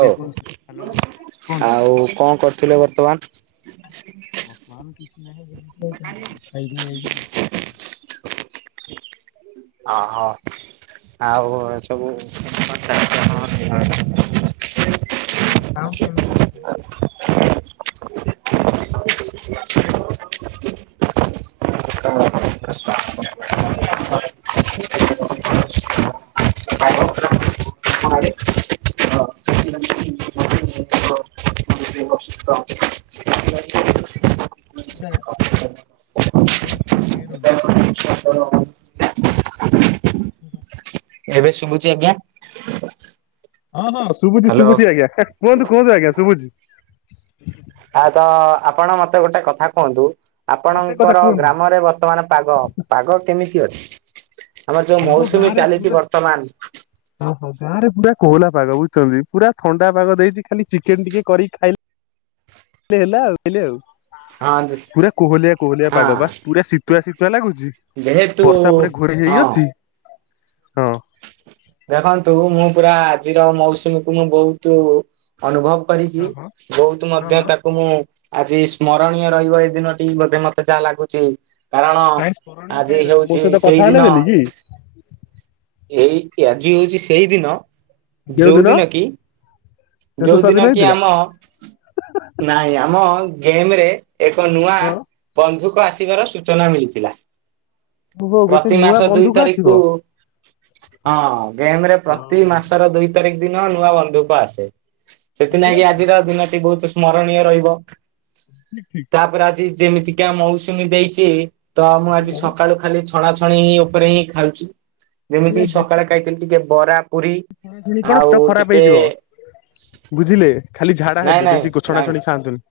ଓ ଆଉ କଣ କରୁଥିଲେ ବର୍ତ୍ତମାନ? ବର୍ତମାନ କିଛି ନାହିଁ ବୁଲୁଚି ଆଉ କଣ କରିବି। ଖାଇଦେଇ ଆଇଚି ବୁଲୁଚି। ଅହ। ଆଉ ସବୁ [unintelligible] ଆପଣଙ୍କ ସାଉଣ୍ଡ ଏମିତି ହୋଉଚି ସାର୍? [inaudible] [inaudible] [inaudible] [inaudible] ତ୍ ଡ଼ା ଆପଣଙ୍କ କଲ୍ କ୍ଲିୟର ହୋଉନି କି? [inaudible] ଏବେ ଶୁଭୁଚି ଆଜ୍ଞା? ହଁ ହଁ ଶୁବୁଚି ହ୍ୟାଲୋ। ଶୁବୁଚି ଆଜ୍ଞା କୁହନ୍ତୁ କୁହନ୍ତୁ ଆଜ୍ଞା ଶୁଭୁଚି। ଆ ତ ଆପଣ ମତେ ଗୋଟେ କଥା କୁହନ୍ତୁ? ଗୋଟେ କଥା ଆପଣଙ୍କର କୁହନ୍ତୁ ଗ୍ରାମରେ ବର୍ତ୍ତମାନ ପାଗ ପାଗ କେମିତି ଅଛି? ଆମର ଯୋଉ ଆଗ ମୌସୁମୀ ଗାଁ ରେ ଚାଲିଛି ପୁରା ବର୍ତ୍ତମାନ ଓହୋ ଗାଁ ରେ ପୁରା କୋହଲା ପାଗ ବୁଝୁଚନ୍ତି। ପୁରା ଥଣ୍ଡା ପାଗ ଦେଇଚି ଖାଲି ଚିକେନ ଟିକେ କରିକି ଖାଇଲେ ହେଲା ଆଉ ହେଲା ଆଉ। ହଁ ପୁରା କୋହଲିଆ କୋହଲିଆ ହଁ ପାଗ ବା ପୁରା ଶୀତୁଆ ଶୀତୁଆ ଲାଗୁଛି ଯେହେତୁ ବର୍ଷା ପରେ ଘୋରେଇ ହେଇ ହଁ। ଅଛି। ହଁ। ଦେଖନ୍ତୁ ମୁଁ ପୁରା ଆଜିର ମୌସୁମୀକୁ ମୁଁ ବହୁତ ଅନୁଭବ କରିଛି ହଁ ହଁ ବହୁତ ହଁ ମଧ୍ୟ ହଁ ତାକୁ ମୁଁ ଆଜି ସ୍ମରଣୀୟ ରହିବ ଦିନଟି ବୋଧେ ମତେ ଯାହା ଲାଗୁଛି। କାରଣ କାହିଁ ସ୍ମରଣୀୟ ଆଜି କାହିଁ ରହିବ ମୋ ହଉଛି ସହିତ କଥା ହେଲେ ସେଇଦିନ ବୋଲି କି? ଏଇ ଆଜି ହଉଛି ସେଇ ଦିନ ଯୋଉ ଦିନ କି ଶେଷ ସ୍ୱାଧୀନ ଯୋଉଦିନ କି ହେଇଥିଲା ଆମ ନାଇଁ ଆମ ଗେମ ରେ ଏକ ନୂଆ ହଁ ବନ୍ଧୁଙ୍କ ଆସିବାର ସୂଚନା ମିଳିଥିଲା। ଓହୋ ଗୋଟେ ପ୍ରତି ନୂଆ ମାସ ଦୁଇ ବନ୍ଧୁକ ଆସିବ। ତାରିକକୁ ହଁ ଗେମ ରେ ହଁ ପ୍ରତି ହଁ ମାସର ଦୁଇ ତାରିଖ ଦିନ ନୂଆ ବନ୍ଧୁଙ୍କ ଆସେ ସେଥି ସତରେ ଲାଗି କିି କି ଆଜିର ଦିନଟି ବହୁତ ସ୍ମରଣୀୟ ରହିବ। ଠିକ ଠିକ। ତାପରେ ଆଜି ଯେମିତିକା ମଉସୁମୀ ଦେଇଛି ତ ମୁଁ ଆଜି ସକାଳୁ ଖାଲି ଛଣା ଛଣି ଉପରେ ହିଁ ଖାଉଛି ଯେମିତି ସକାଳେ ଖାଇଥିଲି ଟିକେ ବରା ପୁରୀ କଣ ଆଉ ପେଟ ଖରାପ ଟିକେ ହେଇଯିବ କୁ ବୁଝିଲେ ଖାଲି ଝାଡା ହେବେ ନାଇଁ ବେଶୀ ଗ ନାଇଁ ଛଣାଛଣି ଖାଆନ୍ତୁନି?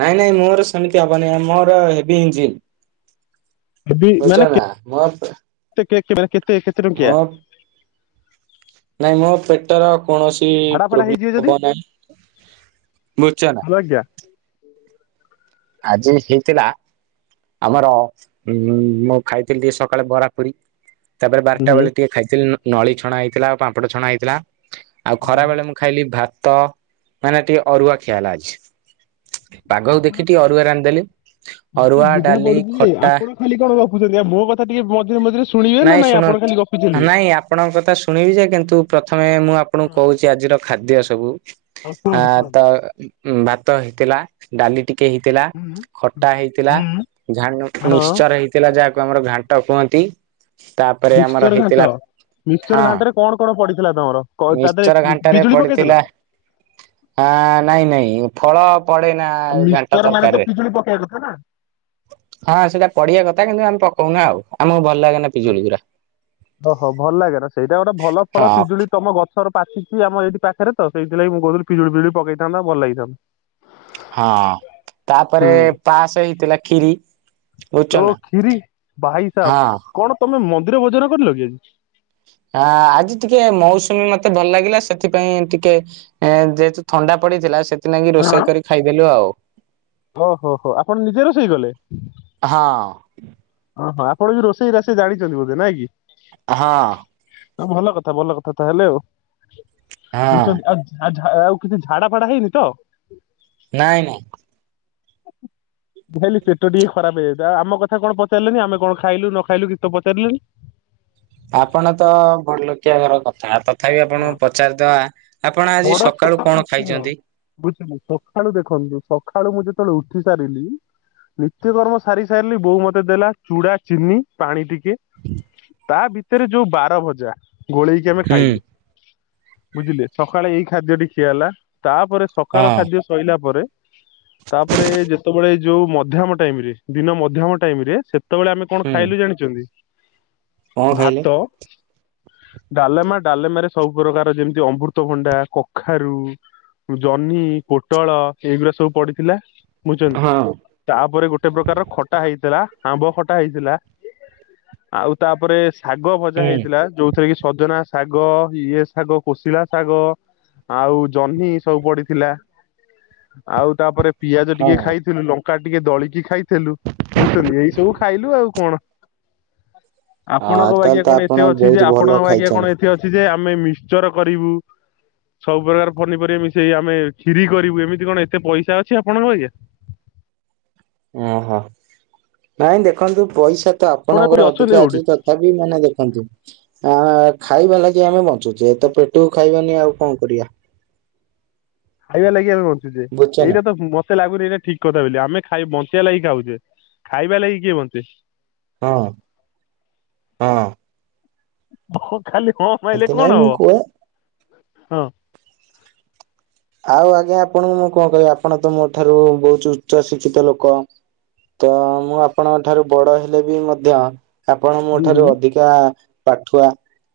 ନାଇଁ ନାଇଁ ମୋର ସେମିତି ହବନି ମୋର ହେଭି ଇଞ୍ଜିନ୍। ହେବି ମାନେ ସୂଚନା ମତ କେତେ କେ କେବେ କେତେ କେତେ ଟଙ୍କିଆ? ନାଇଁ ମୋ ପେଟର କୌଣସି ଝାଡା ଫାଡା ହେଇଯିବେ ପ୍ରୋବ୍ଲେମ ଯଦି ହବ ନାହିଁ। ବୁଝୁଛ ନା। ହ୍ୟାଲୋ ଆଜ୍ଞା ଆଜି ହେଇଥିଲା ଆମର ଉ ମୁଁ ଖାଇଥିଲି ଟ ସକାଳେ ବରା ପୁରୀ ତାପରେ ବାରଟା ହୁଁ। ବେଳେ ଟିକେ ଖାଇଥିଲି ନଳି ଛଣା ହେଇଥିଲା ପାମ୍ପଡ଼ ଛଣା ହେଇଥିଲା। ଆଉ ଖରା ବେଳେ ମୁଁ ଖାଇଲି ଭାତ ମାନେ ଟିକେ ଅରୁଆ ଖିଆ ହେଲା ଆଜି। ପାଗକୁ ଦେଖି ଟିକେ ଅରୁଆ ରାନ୍ଧିଦେଲି ଅରୁଆ ଯ ଡାଲି ପଡୁଛି ଯେ ଖଟା ଆପଣ ଖାଲି କଣ ଗପୁଛନ୍ତି ଆଉ ମୋ କଥା ଟିକେ ମଝିରେ ମଝିରେ ଶୁଣିବେ ନା ନାଇଁ ଆପଣ ଖାଲି ଗପୁଛନ୍ତି। ନାଇଁ ଆପଣଙ୍କ କଥା ଶୁଣିବି ଯେ କିନ୍ତୁ ପ୍ରଥମେ ମୁଁ ଆପଣଙ୍କୁ ହଁ କହୁଛି ଆଜିର ଖାଦ୍ୟ ସବୁ। ଆ କୁହନ୍ତୁ କୁହନ୍ତୁ ତ ଉ ଭାତ ହେଇଥିଲା ଡାଲି ଟି କେ ହେଇଥିଲା ଖଟା ହେଇଥିଲା ଝାଲ୍ ହଁ ମିଶ୍ଚର ହେଇଥିଲା ଯାହାକୁ ଆମର ଘାଣ୍ଟ କହନ୍ତି। ତାପରେ ଆମର ମିକ୍ସଚର ଘାଣ୍ଟ। ହେଇଥିଲା ମିକ୍ସଚର ହଁ। ଘାଣ୍ଟରେ କଣ କଣ ପଡିଥିଲା ତମର କ- ତା ଦେହରେ ମିଶ୍ଚର ଘାଣ୍ଟରେ ବିଜୁଳି ପକେଇଥିଲ? ପଡିଥିଲା ହ ନାଇଁ ନାଇଁ ଫଳ ପଡେନା ଘାଣ୍ଟ ମିକ୍ସଚର ମାନେ ତ ତରକାରୀରେ। ପିଜୁଳି ପକେଇବା କଥା ନା। ହଁ ସେଇଟା ପଡିିବା କଥା କିନ୍ତୁ ଆମେ ପକଉନା ଆଉ ଆମ ଭଲ ଲାଗେନା ପିଜୁଳି ଗୁରା ଓ ହୋ ଭଲ ଲାଗେ ନା ସେଇଟା ଗୋଟେ ଭଲ ଫଳ ହଁ ପିଜୁଳି ତମ ଗ ର ପାଚିଛି ଆମ ଏଇଠି ପାଖରେ ତ ସେଇଥିଲାଗି ମୁଁ କହୁଥିଲି ପିଜୁଳି ପିଜୁଳି ପକେଇଥାନ୍ତା ଭଲ ଲାଗିଥାନ୍ତା। ହଁ ତାପରେ ହୁଁ ପାସ ହେଇଥିଲା ଖିରି। ଓ ଖିରି ଭାଇ ହଁ ସାବ କଣ ତମେ ମନ୍ଦିର ଭୋଜନ କରିଲ କି? ଆ ଆଜି ଟିକେ ମୌସୁମୀ ମତେ ଭଲ ଲାଗିଲା ସେଥିପାଇଁ ଟିକେ ଯେହେତୁ ଥଣ୍ଡା ପ ପଡ଼ିଥିଲା ସେଥିଲାଗି ରୋଷେଇ କରି ଖାଇଦେଲୁ ଆଉ। ଓ ହୋ ହୋ ଆପଣ ନିଜେ ରୋଷେଇ କଲେ? ହଁ ହଁ ହଁ ଆପଣ ବି ରୋଷେଇ ରାଷେଇ ଜାଣିଛନ୍ତି ବୋଧେ ନାଇଁ କି? ହଁ ହ ଭଲ କଥା ଭଲ କଥା ତାହେଲେ ଆଉ ହଁ [unintelligible] ଆଉ କିଛି ଝାଡା ଫାଡା ହେଇନି ତ? ନାଇଁ ନାଇଁ ମୁଁ ଭାବିଲି ପେଟ ଟିକେ ଖରାପ ହେଇଯାଇଥିଲା ଆମ କଥା କଣ ପଚାରିଲେନି ଆମେ କଣ ଖାଇଲୁ ନ ଖାଇଲୁ କିଛି ତ ପଚାରିଲେନି। ଆପଣ ତ ବଡଲୋକିଆ ଘର କଥା ତ ତଥାପି ହଁ, ଆପଣଙ୍କୁ ପଚାରିଦବା ଆପଣ ଆଜି ସକାଳୁ କଣ ଖାଇଛନ୍ତି? ବୁଝିଲୁ ସକାଳୁ ଦେଖନ୍ତୁ ସକାଳୁ ମୁଁ ଯେତେବେଳେ ଉଠି ସାରିଲି। ନିତ୍ୟକର୍ମ ସାରି ସାରିଲି ବୋଉ ମତେ ଦେଲା ଚୁଡା, ଚିନି ପାଣି ଟିକେ। ତା ଭିତରେ ଯୋଉ ବାର ଭଜା ଗୋଳେଇକି ଆମେ ହୁଁ ଖାଇଲୁ। ବୁଝିଲେ ସକାଳେ ଏଇ ଖାଦ୍ୟଟି ଖିଆ ହେଲା। ତାପରେ ହଁ ସକାଳ ଖାଦ୍ୟ ସଇଲା ପରେ। ତାପରେ ଯେତେବେଳେ ଯୋଉ ମଧ୍ୟମ ଟାଇମ ରେ ଦିନ ମଧ୍ୟମ ଟାଇମ ରେ ସେତ୍ ସେତେବେଳେ ଆମେ କଣ ହୁଁ। ଖାଇଲୁ ଜାଣିଚନ୍ତି? କଣ ଖାଇଲେ? ଭାତ ଡାଲେମା ଡାଲେମାରେ ସବୁ ପ୍ରକାର ଯେମିତି ଅମୃତଭଣ୍ଡା, କଖାରୁ ଜହ୍ନି, ପୋଟଳ ଏଇଗୁରା ସବୁ ପଡିଥିଲା। ହଁ ବୁଝଚନ୍ତି ତା ପରେ ଗୋଟେ ପ୍ରକାରର ଖଟା ହେଇଥିଲା। ଆମ୍ବ ଖଟା ହେଇଥିଲା। ଆଉ ତା ପରେ ଶାଗ ଭଜା ହୁଁ ହେଇଥିଲା। ଯୋଉଥିରେ କି ସଜନା ଶାଗ ଇଏ ଶାଗ କୋଶଳା ଶାଗ ଆଉ ଜହ୍ନି ସବୁ ପଡିଥିଲା। ଆଉ ତା ପରେ ପିଆଜ ଟିକେ ହଁ। ଖାଇଥିଲୁ। ଲଙ୍କ କା ଟିକେ ଦଳିକି ଖାଇଥେଲୁ ବୁଝୁଚନ୍ତି ଏଇ ସବୁ ଖାଇଲୁ ଆଉ କଣ। ହଁ ଆପଣଙ୍କ ତାହେଲେ ବାଗିଆ ତ କଣ ଆପଣ ଏତେ ଅଛି ଯେ। ବହୁତ ଭଲ ଆପଣଙ୍କ ବାଗିଆ କଣ ଖାଇଛନ୍ତି। ଏଥି ଅଛି ଯେ ଆମେ ମିିକ୍ଚର କରିବୁ। ସବୁ ପ୍ରକାର ପନିପରିବା ମିଶେଇ ଆମେ କ୍ଷୀରି କରିବୁ। ଏମିତି କଣ ଏତେ ପଇସା ଅଛି ଆପଣଙ୍କ ବାଗିଆ? ଓହୋ ନାଇଁ ଦେଖନ୍ତୁ ପଇସା ତ ଆପଣ ଆପଣଙ୍କର କୋଉଠି ଅଛନ୍ତି ଅଧିକା ଅଛି କୋଉଠି ତଥାପି ମାନେ ଦେଖନ୍ତୁ ଆ ଆ ଖାଇବା ଲାଗି ଆମେ ବନ୍ ଞ୍ଚୁଚେ ତ ପେଟକୁ ଖାଇବାନି ଆଉ କଣ କରିବା? ଖାଇବା ଲାଗି ଆମେ ବଞ୍ଚୁଚେ। ବୁଝୁଛ ନା। ଏଇଟା ତ ମ ମତେ ଲାଗୁନି ଏଇଟା ଠିକ କଥା ବେଲି ଆମେ ଖାଇ ବଞ୍ଚିବା ଲାଗି ଖାଉଚେ। ଖାଇବା ଲାଗି କିଏ ବଞ୍ଚେ? ହଁ ହଁ। ହଁ ଖାଲି ହଁ ମାଇଲେ ଏତେ ନାଇଁ କଣ ମୁଁ କୁହେ ହବ? ଆଉ ଆଜ୍ଞା ଆପଣଙ୍କୁ ମୁଁ କଣ କହିବି ଆପଣ ତ ମୋ ଠାରୁ ବହୁତ ଉଚ୍ଚ ଶିକ୍ଷିତ ଲୋକ। ତ ମୁଁ ଆପଣଙ୍କ ଠାରୁ ବଡ ହେଲେ ବି ମଧ୍ୟ ଆପଣ ମୋ ହୁଁ ଠାରୁ ହୁଁ। ଅଧିକା ପାଠୁଆ।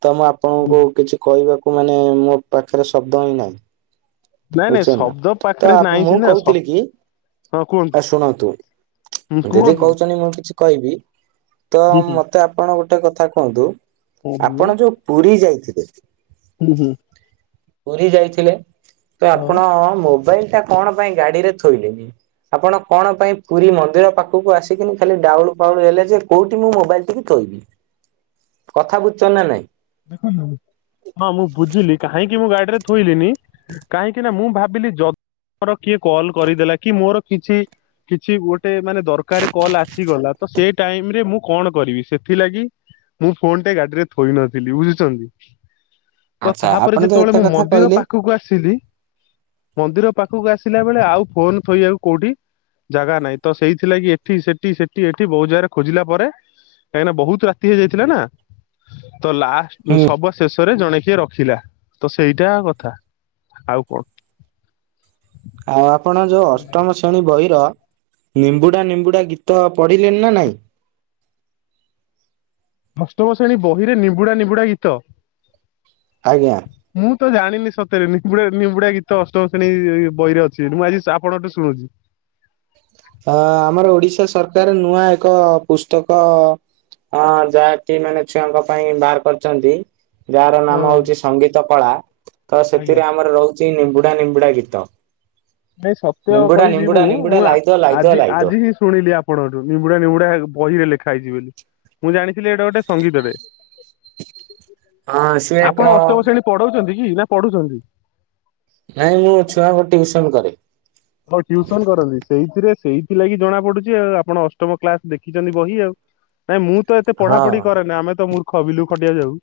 ତ ମୁଁ ଆପଣଙ୍କୁ କିଛି କହିବାକୁ ମାନେ ମୋ ପାଖରେ ଶବ୍ଦ ହିଁ ନାଇଁ। ନାଇଁ ନାଇଁ ବୁଝୁଚନ୍ତି ନା ଶବ୍ଦ ତ ପାଖରେ ନାହିଁ ମୁଁ ସିନା ଶ କହୁଥିଲି କି ହଁ କୁହନ୍ତୁ ଆ ଶୁଣନ୍ତୁ। ହୁଁ ଯଦି କୁହନ୍ତୁ କହୁଚନ୍ତି ମୁଁ କିଛି କହିବି ତ ହୁଁ ହୁଁ। ମତେ ଆପଣ ଗୋଟେ କଥା କୁହନ୍ତୁ। ହୁଁ ହୁଁ ଆପଣ ଯୋଉ ପୁରୀ ଯାଇଥିଲେ। ହୁଁ ହୁଁ। ପୁରୀ ଯାଇଥିଲେ ତ ହଁ। ଆପଣ ମୋବାଇଲ ଟା କଣ ପାଇଁ ଗାଡି ରେ ଥୋଇଲେନି। ଆପଣ କଣ ପାଇଁ ପୁରୀ ମନ୍ଦିର ପାଖକୁ ଆସିକିନି ଖାଲି ଡାଉଳ ପାଉଳୁ ହେଲେ ଯେ କୋଉଠି ମୁଁ ମୋବାଇଲଟିିକି ଥୋଇବି। କଥା ବୁଝଚନ୍ତି ନା ନାଇଁ? ରେ ଥୋଇଲିିନି କାହିଁକି ନା ମୁଁ ଭାବିଲି ଯଦ୍ ମୋର କିଏ କଲ କରିଦେଲା କି ମୋର କିଛି କିଛି ଗୋଟେ ମାନେ ଦରକାରେ କଲ ଆସିଗଲା। ତ ସେଇ ଟାଇମରେ ମୁଁ କଣ କରିବି ସେଥିଲାଗି ମୁଁ ଫୋନ ଟା ଗାଡିରେ ଥୋଇ ନଥିଲି ବୁଝୁଚନ୍ତି? ତ ଆଚ୍ଛା ତା ପରେ ଆପଣ ତ ଯେତେବେଳେ ଏତେ ମୁଁ କଥା ମନ୍ଦିର କହିଲେ ପାଖକୁ ଆସିଲି ମନ୍ଦିର ପାଖକୁ ଆସିଲା ବେଳେ ଆଉ ଫୋନ ଥୋଇଆକୁ କୋଉଠି ଜାଗା ନାଇଁ ତ ସେଇଥି ଲାଗି ଏଠି ସେଠି ସେଠି ଏଠି ବୋହୁତ୍ ଜାଗାରେ ଖୋଜିଲା ପରେ କାହିଁକିନା ବହୁତ ରାତି ହେଇଯାଇଥିଲା ନା ତ ଲାଷ୍ଟ ହୁଁ ସବ ଶେଷରେ ଜଣେ କିଏ ରଖିଲା ତ ସେଇଟା କଥା। ଆଉ କଣ? ଆଉ ଆପଣ ଯୋଉ ବୁଝିଲେ ଅଷ୍ଟମ ଶ୍ରେଣୀ ବହିର ନିମ୍ବୁଡା ନିମ୍ବୁଡା ଗୀତ ପଢିଲେନ ନା ନାଇଁ? ଅଷ୍ଟମ ଶ୍ରେଣୀ ବହିରେ ନିମ୍ବୁଡା ନିମ୍ବୁଡା ଗୀତ? ଆଜ୍ଞା। ମୁଁ ତ ଜାଣିନି ସତରେ ନିମ୍ବୁଡା ନିମ୍ବୁଡା ଗୀତ ଅଷ୍ଟମ ଶ୍ରେଣୀ ବହିରେ ଅଛି ବେଲି ମୁଁ ଆଜି ଆପଣଙ୍କ ଠୁ ଶୁଣୁଚି। ହଁ ଆମର ଓଡିଶା ସରକାର ନୂଆ ଏକ ପୁସ୍ତକ ହଆଁ ଯାହାକି ମାନେ ଛୁଆଙ୍କ ପାଇଁ ବାହାର କରିଛନ୍ତି। ଯାହାର ନାମ ହୋଉଛି ସଙ୍ଗୀତ କଳା ତ ଆଜ୍ଞା ସେଥିରେ ଆମର ରହୁ ଚି ନିମ୍ବୁଡା ନିମ୍ବୁଡା ଗୀତ। ନାଇ ସତ୍ୟ ନିମ୍ବୁଡା କହିବି ମୁଁ ନିମ୍ବୁଡା ନିମ୍ବୁଡା ମୁଁ ଆ ଲାଇଦୋ ଲାଇଦୋ ଆଜି ଲାଇଦୋ ଆଜି ହିଁ ଶୁଣିଲି ଆପଣଠୁ ନିିବୁଡା ନିିବୁଡା ବହିରେ ଲେଖା ହେଇଛି ବୋଲି ମୁଁ ଜାଣିଥିଲି ଏଇଟା ଗୋଟେ ସଙ୍ଗୀତ ଟେ। ହଁ ସିଏ ଏକ ଆପଣ ଅଷ୍ଟମ ଶ୍ରେଣୀ ପଢଉଛନ୍ତି କି ନା ପଢୁଛନ୍ତି? ନାଇଁ ମୁଁ ଛୁଆଙ୍କୁ ଟିଉସନ କରେ। ହୋଉ ଟ୍ୟଉସନ କରନ୍ତି ସେଇଥିରେ ସେଇଥିଲାଗି ଜଣା ପଡୁଛି ଆଉ ଆପଣ ଅଷ୍ଟମ କ୍ଲାସ ଦେଖିଛନ୍ତି ବହି ଆଉ। ନାଇଁ ମୁଁ ତ ଏତେ ପଢା ହଁ। ପଢି କରେନି ଆମେ ତ ମୂର୍ଖ ବିଲକୁ ଖଟିବାକୁ ଯାଉ।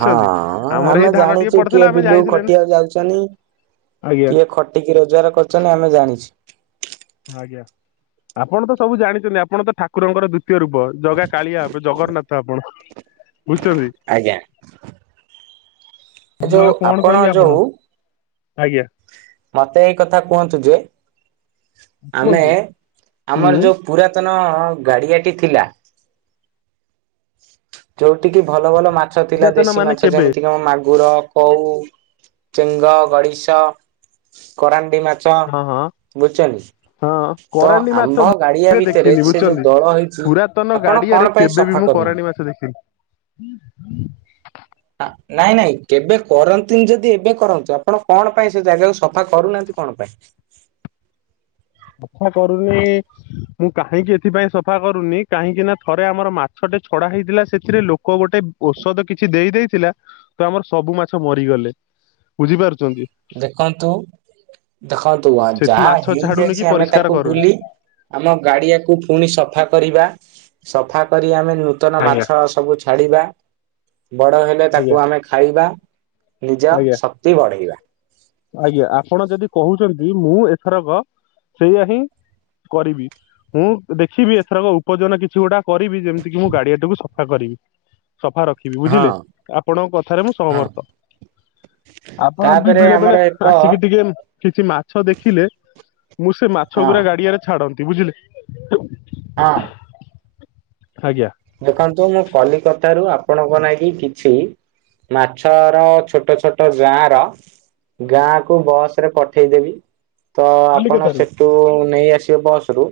ହଁ ହଁ ଆମର ଆମେ ଏଇ ଧାନ ଟିକେ ଜାଣିଛୁ କିଏ ପଡିଥିଲା ଆମେ ବିଲକୁ ଯାଇଥିଲେ ନା ଖଟିିବାକୁ ଯାଉଚନି। ଆଜ୍ଞା କିଏ ଖଟିକି ରୋଜଗାର କରିଚନ୍ତି ଆମେ ଜାଣିଚି ଆଜ୍ଞା ଆପଣ ତ ସବୁ ଜାଣିଚନ୍ତି ଆପଣ ତ ଠାକୁରଙ୍କର ଦୁତ୍ ତୀୟ ରୂପ ଜଗା କାଳିଆ ଜଗନ୍ନାଥ ଆପଣ। ବୁଝୁଚନ୍ତି। ଏ ଯୋଉ ଆପଣ ଯୋଉ ଆପଣଙ୍କୁ ଆଜ୍ଞା ମତେ ଏଇ କଥା କୁହନ୍ତୁ ଯେ ଆମେ କୁହନ୍ତୁ ହୁଁ ଆମର ଯୋଉ ପୁରାତନ ଗାଡିଆଟି ଥିଲା ଯୋଉଟି କିି ଭଲ ଭଲ ମାଛ ଥିଲା ପୁରାତନ ଦେଶୀ ମାନେ ମାଛ କେବେ ଯେମିତିକି ଆମ ମାଗ୍ ଗୁର କଉ ଚେଙ୍ଗ ଗଡିଶ କରାନ୍ ଣ୍ଡି ମାଛ ହଁ ହଁ ବୁଝୁଚନ୍ତି। ହଁ ତ କରାଣ୍ଡି ମାଛ ଆମ ମୁଁ ଗାଡିଆ କେବେ ଭିତରେ ଦେଖିନି ସେ ଯୋଉ ବୁଝୁଛନ୍ତି ଦଳ ହେଇଚି ପୁରାତନ ଆପଣ ଗାଡିଆରେ କଣ ପାଇଁ କେବେ ବି ସଫା ମୁଁ କରୁ କରାଣ୍ଡି ମାଛ ଦେଖିନି। ଆ ନାଇଁ ନାଇଁ କେବେ କରନ୍ତିନି ଯଦି ଏବେ କରନ୍ତୁ ଆପଣ କଣ ପାଇଁ ସେ ଜାଗାକୁ ସଫା କରୁନାହାନ୍ତି କଣ ପାଇଁ? ସଫା କରୁନି ମୁଁ କାହିଁକି ଏଥିପାଇଁ ସଫା କରୁନି କାହିଁକି ନା ଥରେ ଆମର ମାଛ ଛଡା ହେଇଥିଲା ସେଥିରେ ଲୋକ୍ କଉ ଗୋଟେ ଔଷଧ କିଛି ଦେଇ ଦେଇଥିଲା ତ ଆମର ସବୁ ମାଛ ମରିଗଲେ ବୁଝିପାରୁ ଦେଖନ୍ତୁ ଦେଖନ୍ତୁ ସେଠି ଯାହା ମାଛ ଛାଡୁନି କି ହେଇଯାଇଚି ଆମେ ପରିଷ୍କାର ତାକୁ କରୁନି। ଭୁଲି ଆମ ଗାଡିଆକୁ ପୁଣି ସଫା କରିବା। ସଫା କରି ଆମେ ନୂତନ ଆଜ୍ଞା। ମାଛ ସବୁ ଛାଡିବା ବଡ ହେଲେ ତାକୁ ଆଜ୍ଞା ଆମେ ଖାଇବା ନିଜ ଆଜ୍ଞା ଶକ୍ତି ବଢେଇବା। କହୁଚନ୍ତି ମୁଁ ଏଥରକ ସେଇଆା ହିଁ କରିବି। ମୁଁ ଦେଖିବି ଏଥରକ ଉପଜନ କିଛି ଗୁଡା କରିବି ଯେମିତି କି ମୁଁ ଗାଡିଆଟାକୁ ସଫା କରିବି। ସଫା ରଖିବି ହଁ ବୁଝିଲେ ଆପଣଙ୍କ କଥାରେ ମୁଁ ହଁ ସହମର୍ଥ। ଆପଣ ବି ତାପରେ ବେଳେ ଆମର ବେଳେ ଏକ ଆସିକି ଟିକେ କିଛି ମାଛ ଦେଖିଲେ ମୁଁ ସେ ମାଛ ହଁ ଗୁରା ଗାଡିଆରେ ଛାଡନ୍ତି ବୁଝିଲେ କି? ହଁ ଆଜ୍ଞା ଦେଖନ୍ତୁ ମୁଁ କଲିକତାରୁ ଆପ୍ ଆପଣଙ୍କ ନାଗି କିଛି ମାଛର ଛୋଟ ଛୋଟ ଯାର ଗାଁ କୁ ବସରେ ପଠେଇଦେବି ତ ଆପଣ କଲିକତାରୁ ସେଠୁ ନେଇ ଆ ସିବେ ବସରୁ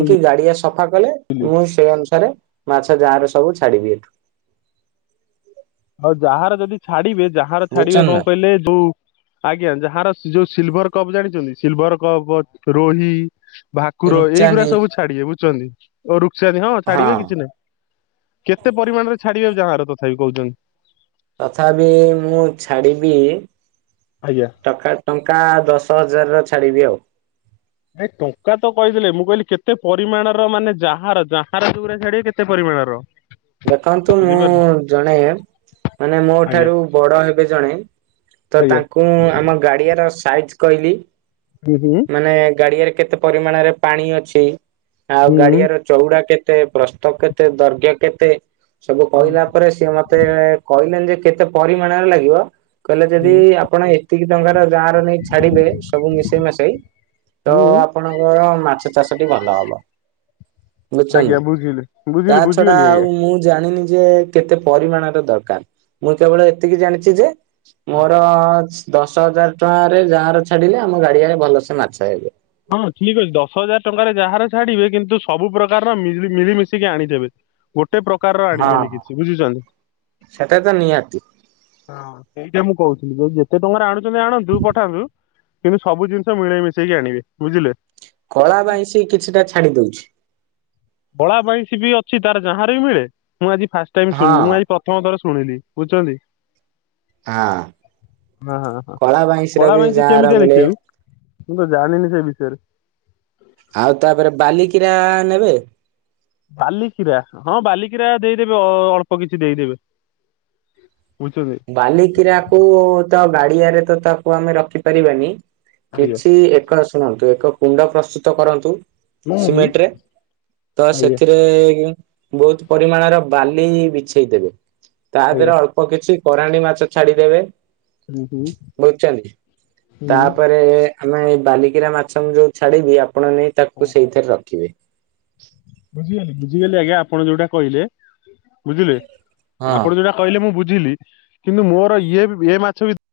ବୁଝି ଗାଡିଆ ସଫା କଲେ ମୁଁ ସେ ଅନୁସାରେ ମାଛ ଯାର ସବୁ ଛାଡିବି ଏଠୁ। ଆଉ ଯାହାର ଯଦି ଛାଡିବେ ଯାହାର ଛାଡିବେ ବୁଝୁଛନ୍ତି କଣ ନା କହିଲେ ଯୋଉ ଆଜ୍ଞା ଯାହାର ଯୋଉ ସିଲଭର କପ୍ ଜାଣିଚନ୍ତି ସିଲଭର କପ୍ ରୋହି ଭାକୁର ଏଇଗୁଡା ରୂପଚାନ୍ଦି ସବୁ ଛାଡିିବେ ବୁଝୁଛନ୍ତି ଓ ରୁକ୍ ଚାନ୍ଦି ହଁ ଛାଡିବେ କିଛି ନାହିଁ କେତେ ପରିମାଣରେ ଛାଡିବେ ଯାହାର ତଥାପି କହୁଚନ୍ତି? ତଥାପି ମୁଁ ଛାଡିବି ଆଜ୍ଞା ଟକା ଟଙ୍କା ଦଶ ହଜାରର ଛାଡିବି ଆଉ। ଏ ଟଙ୍କା ତ କହିଦେଲେ ମୁଁ କହିଲି କେତେ ପରିମାଣର ମାନେ ଯାହାର ଯାହାର ଯଉ ଗୁରାକ ଛାଡିବେ କେତେ ପରି ରିମାଣର ଦେଖନ୍ତୁ ମୁଁ ଜଣେ ମାନେ ମୋ ଆଜ୍ଞା ଠାରୁ ବଡ ହେବେ ଜଣେ ତ ଆଜ୍ଞା ତାଙ୍କୁ ଆମ ଗାଡିଆର ସାଇଜ କହିଲି, ହୁଁ ହୁଁ ମାନେ ଗାଡିଆରେ କେତେ ପରିମାଣରେ ପାଣି ଅଛି ଆଉ ହୁଁ ଗାଡିଆର ଚଉଡା କେତେ ପ୍ରସ୍ତ କେତେ ଦୈର୍ଘ୍ୟ କେତେ? ସବୁ କହିଲା ପରେ ସିଏ ମତେ କହିଲେନି ଯେ କେତେ ପରିମାଣର ଲାଗିବ କହିଲେ ଯଦି ଆପଣ ଏତିକି ଟଙ୍କାର ଜାଁଆର ନେଇ ଛାଡିବେ ସବୁ ମିଶେଇ ମାଶେଇ ତ ହୁଁ ଆପଣଙ୍କର ମାଛ ଚାଷଟି ଭଲ ହବ। ବୁଝୁଚନ୍ତି ଆଜ୍ଞା ନା ବୁଝିଲି ତା ବୁଝିଲି ଛଡା ବୁଝିଗଲି ଆଜ୍ଞା ଆଉ ମୁଁ ଜାଣିନି ଯେ କେତେ ପରିମାଣର ଦରକାର ମୁଁ କେବଳ ଏତିକି ଜାଣିଚି ଯେ ମୋର ଦଶ ହଜାର ଟଙ୍କାରେ ଯାଁଆର ଛାଡିଲେ ଆମ ଗାଡିଆରେ ଭଲସେ ମାଛ ହେବେ। ହଁ ଠିକ୍ ଅଛି ଦଶ ହଜାର ଟଙ୍କାରେ ଯାହାର ଛାଡିବେ କିନ୍ତୁ ସବୁ ପ୍ରକାରର ମି ମିଳିମିଶିକି ଆଣିଦେବେ ଗୋଟେ ଟେ ପ୍ରକାରର ଆଣିବେନି ହଁ। କିଛି ବୁଝିଚନ୍ତି। ସେଟା ତ ନିହାତି ହଁ ସେଇଟା ମୁଁ କହୁଥିଲି ଯ ଯେତେ ଟଙ୍କାରେ ଆଣୁଚନ୍ତି ଆଣନ୍ତୁ ପଠାନ୍ତୁ। କିନ୍ତୁ ସବୁ ଜିନିଷ ମିଳେଇ ମିଶେଇକି ଆଣିବେ ବୁଝିଲେ। କଳା ବାଇଁଶି କିଛିଟା ଛାଡି ଦଉଛି ବଳା ବାଇଁଶୀ ବି ଅ ଚି ତାର ଯାହାର ବି ମିଳେ ମୁଁ ଆଜି ଫାଷ୍ଟ ଟାଇମ୍ ହଁ ଶୁଣିଲି ମୁ ଆଜି ପ୍ରଥମ ଥର ଶୁଣିଲି ବୁଝୁଚନ୍ତି। ହଁ ଅ ହ ହଁ କଳା ବାଇଁଶିର କଳା ବି ପାଇଁସି ଯାହାର କେମିତିଆ ମିଳେ ଦେଖିବାକୁ? ମୁଁ ତ ଜାଣିନି ସେ ବିଷୟରେ। ଆଉ ତା ଦିହରେ ବାଲିିକିରା ନେବେ? ବାଲିିକିରା ହଁ ବାଲିକିରା ଦେଇଦେବି ଅ ଅଳ୍ପ କିଛି ଦେଇଦେବି। ବାଲିିକିରାକୁ ତ ଗାଡିଆରେ ତ ତାକୁ ଆମେ ରଖିପାରିବାନି। ଆଜ୍ଞା କିଛି ଏକ ଶୁଣନ୍ତୁ ଏକ କୁଣ୍ଡ ପ୍ରସ୍ତୁତ କରନ୍ତୁ। ହୁଁ ହୁଁ ସିମେଣ୍ଟ ରେ ତ ଆଜ୍ଞା ସେଥିରେ ବହୁତ ପରିମାଣର ବାଲି ବିଛେଇ ଦେବେ ତା ଆଜ୍ଞା ଦେହରେ ଅଳ୍ପ କିଛି କୋରାଣ୍ଡି ମାଛ ଛାଡିଦେବେ ହୁଁ ବୁଝଚନ୍ତି ହୁଁ ତାପରେ ଆମେ ଏ ବାଲିକିରା ମାଛ ମୁ ଯୋଉ ଛାଡିବି ଆପଣ ନେଇ ତାକୁ ସେଇଥିରେ ରଖିବେ। ବୁଝିଗଲି ବୁଝିଗଲି ଆଜ୍ଞା ଆପଣ ଯୋଉଟା କହିଲେ ବୁଝିଲେ। ହଁ ଆପଣ ଯୋଉଟା କହିଲେ ମୁଁ ବୁଝିଲି କିନ୍ତୁ ମୋର ଇଏ ଏ ମାଛ ବି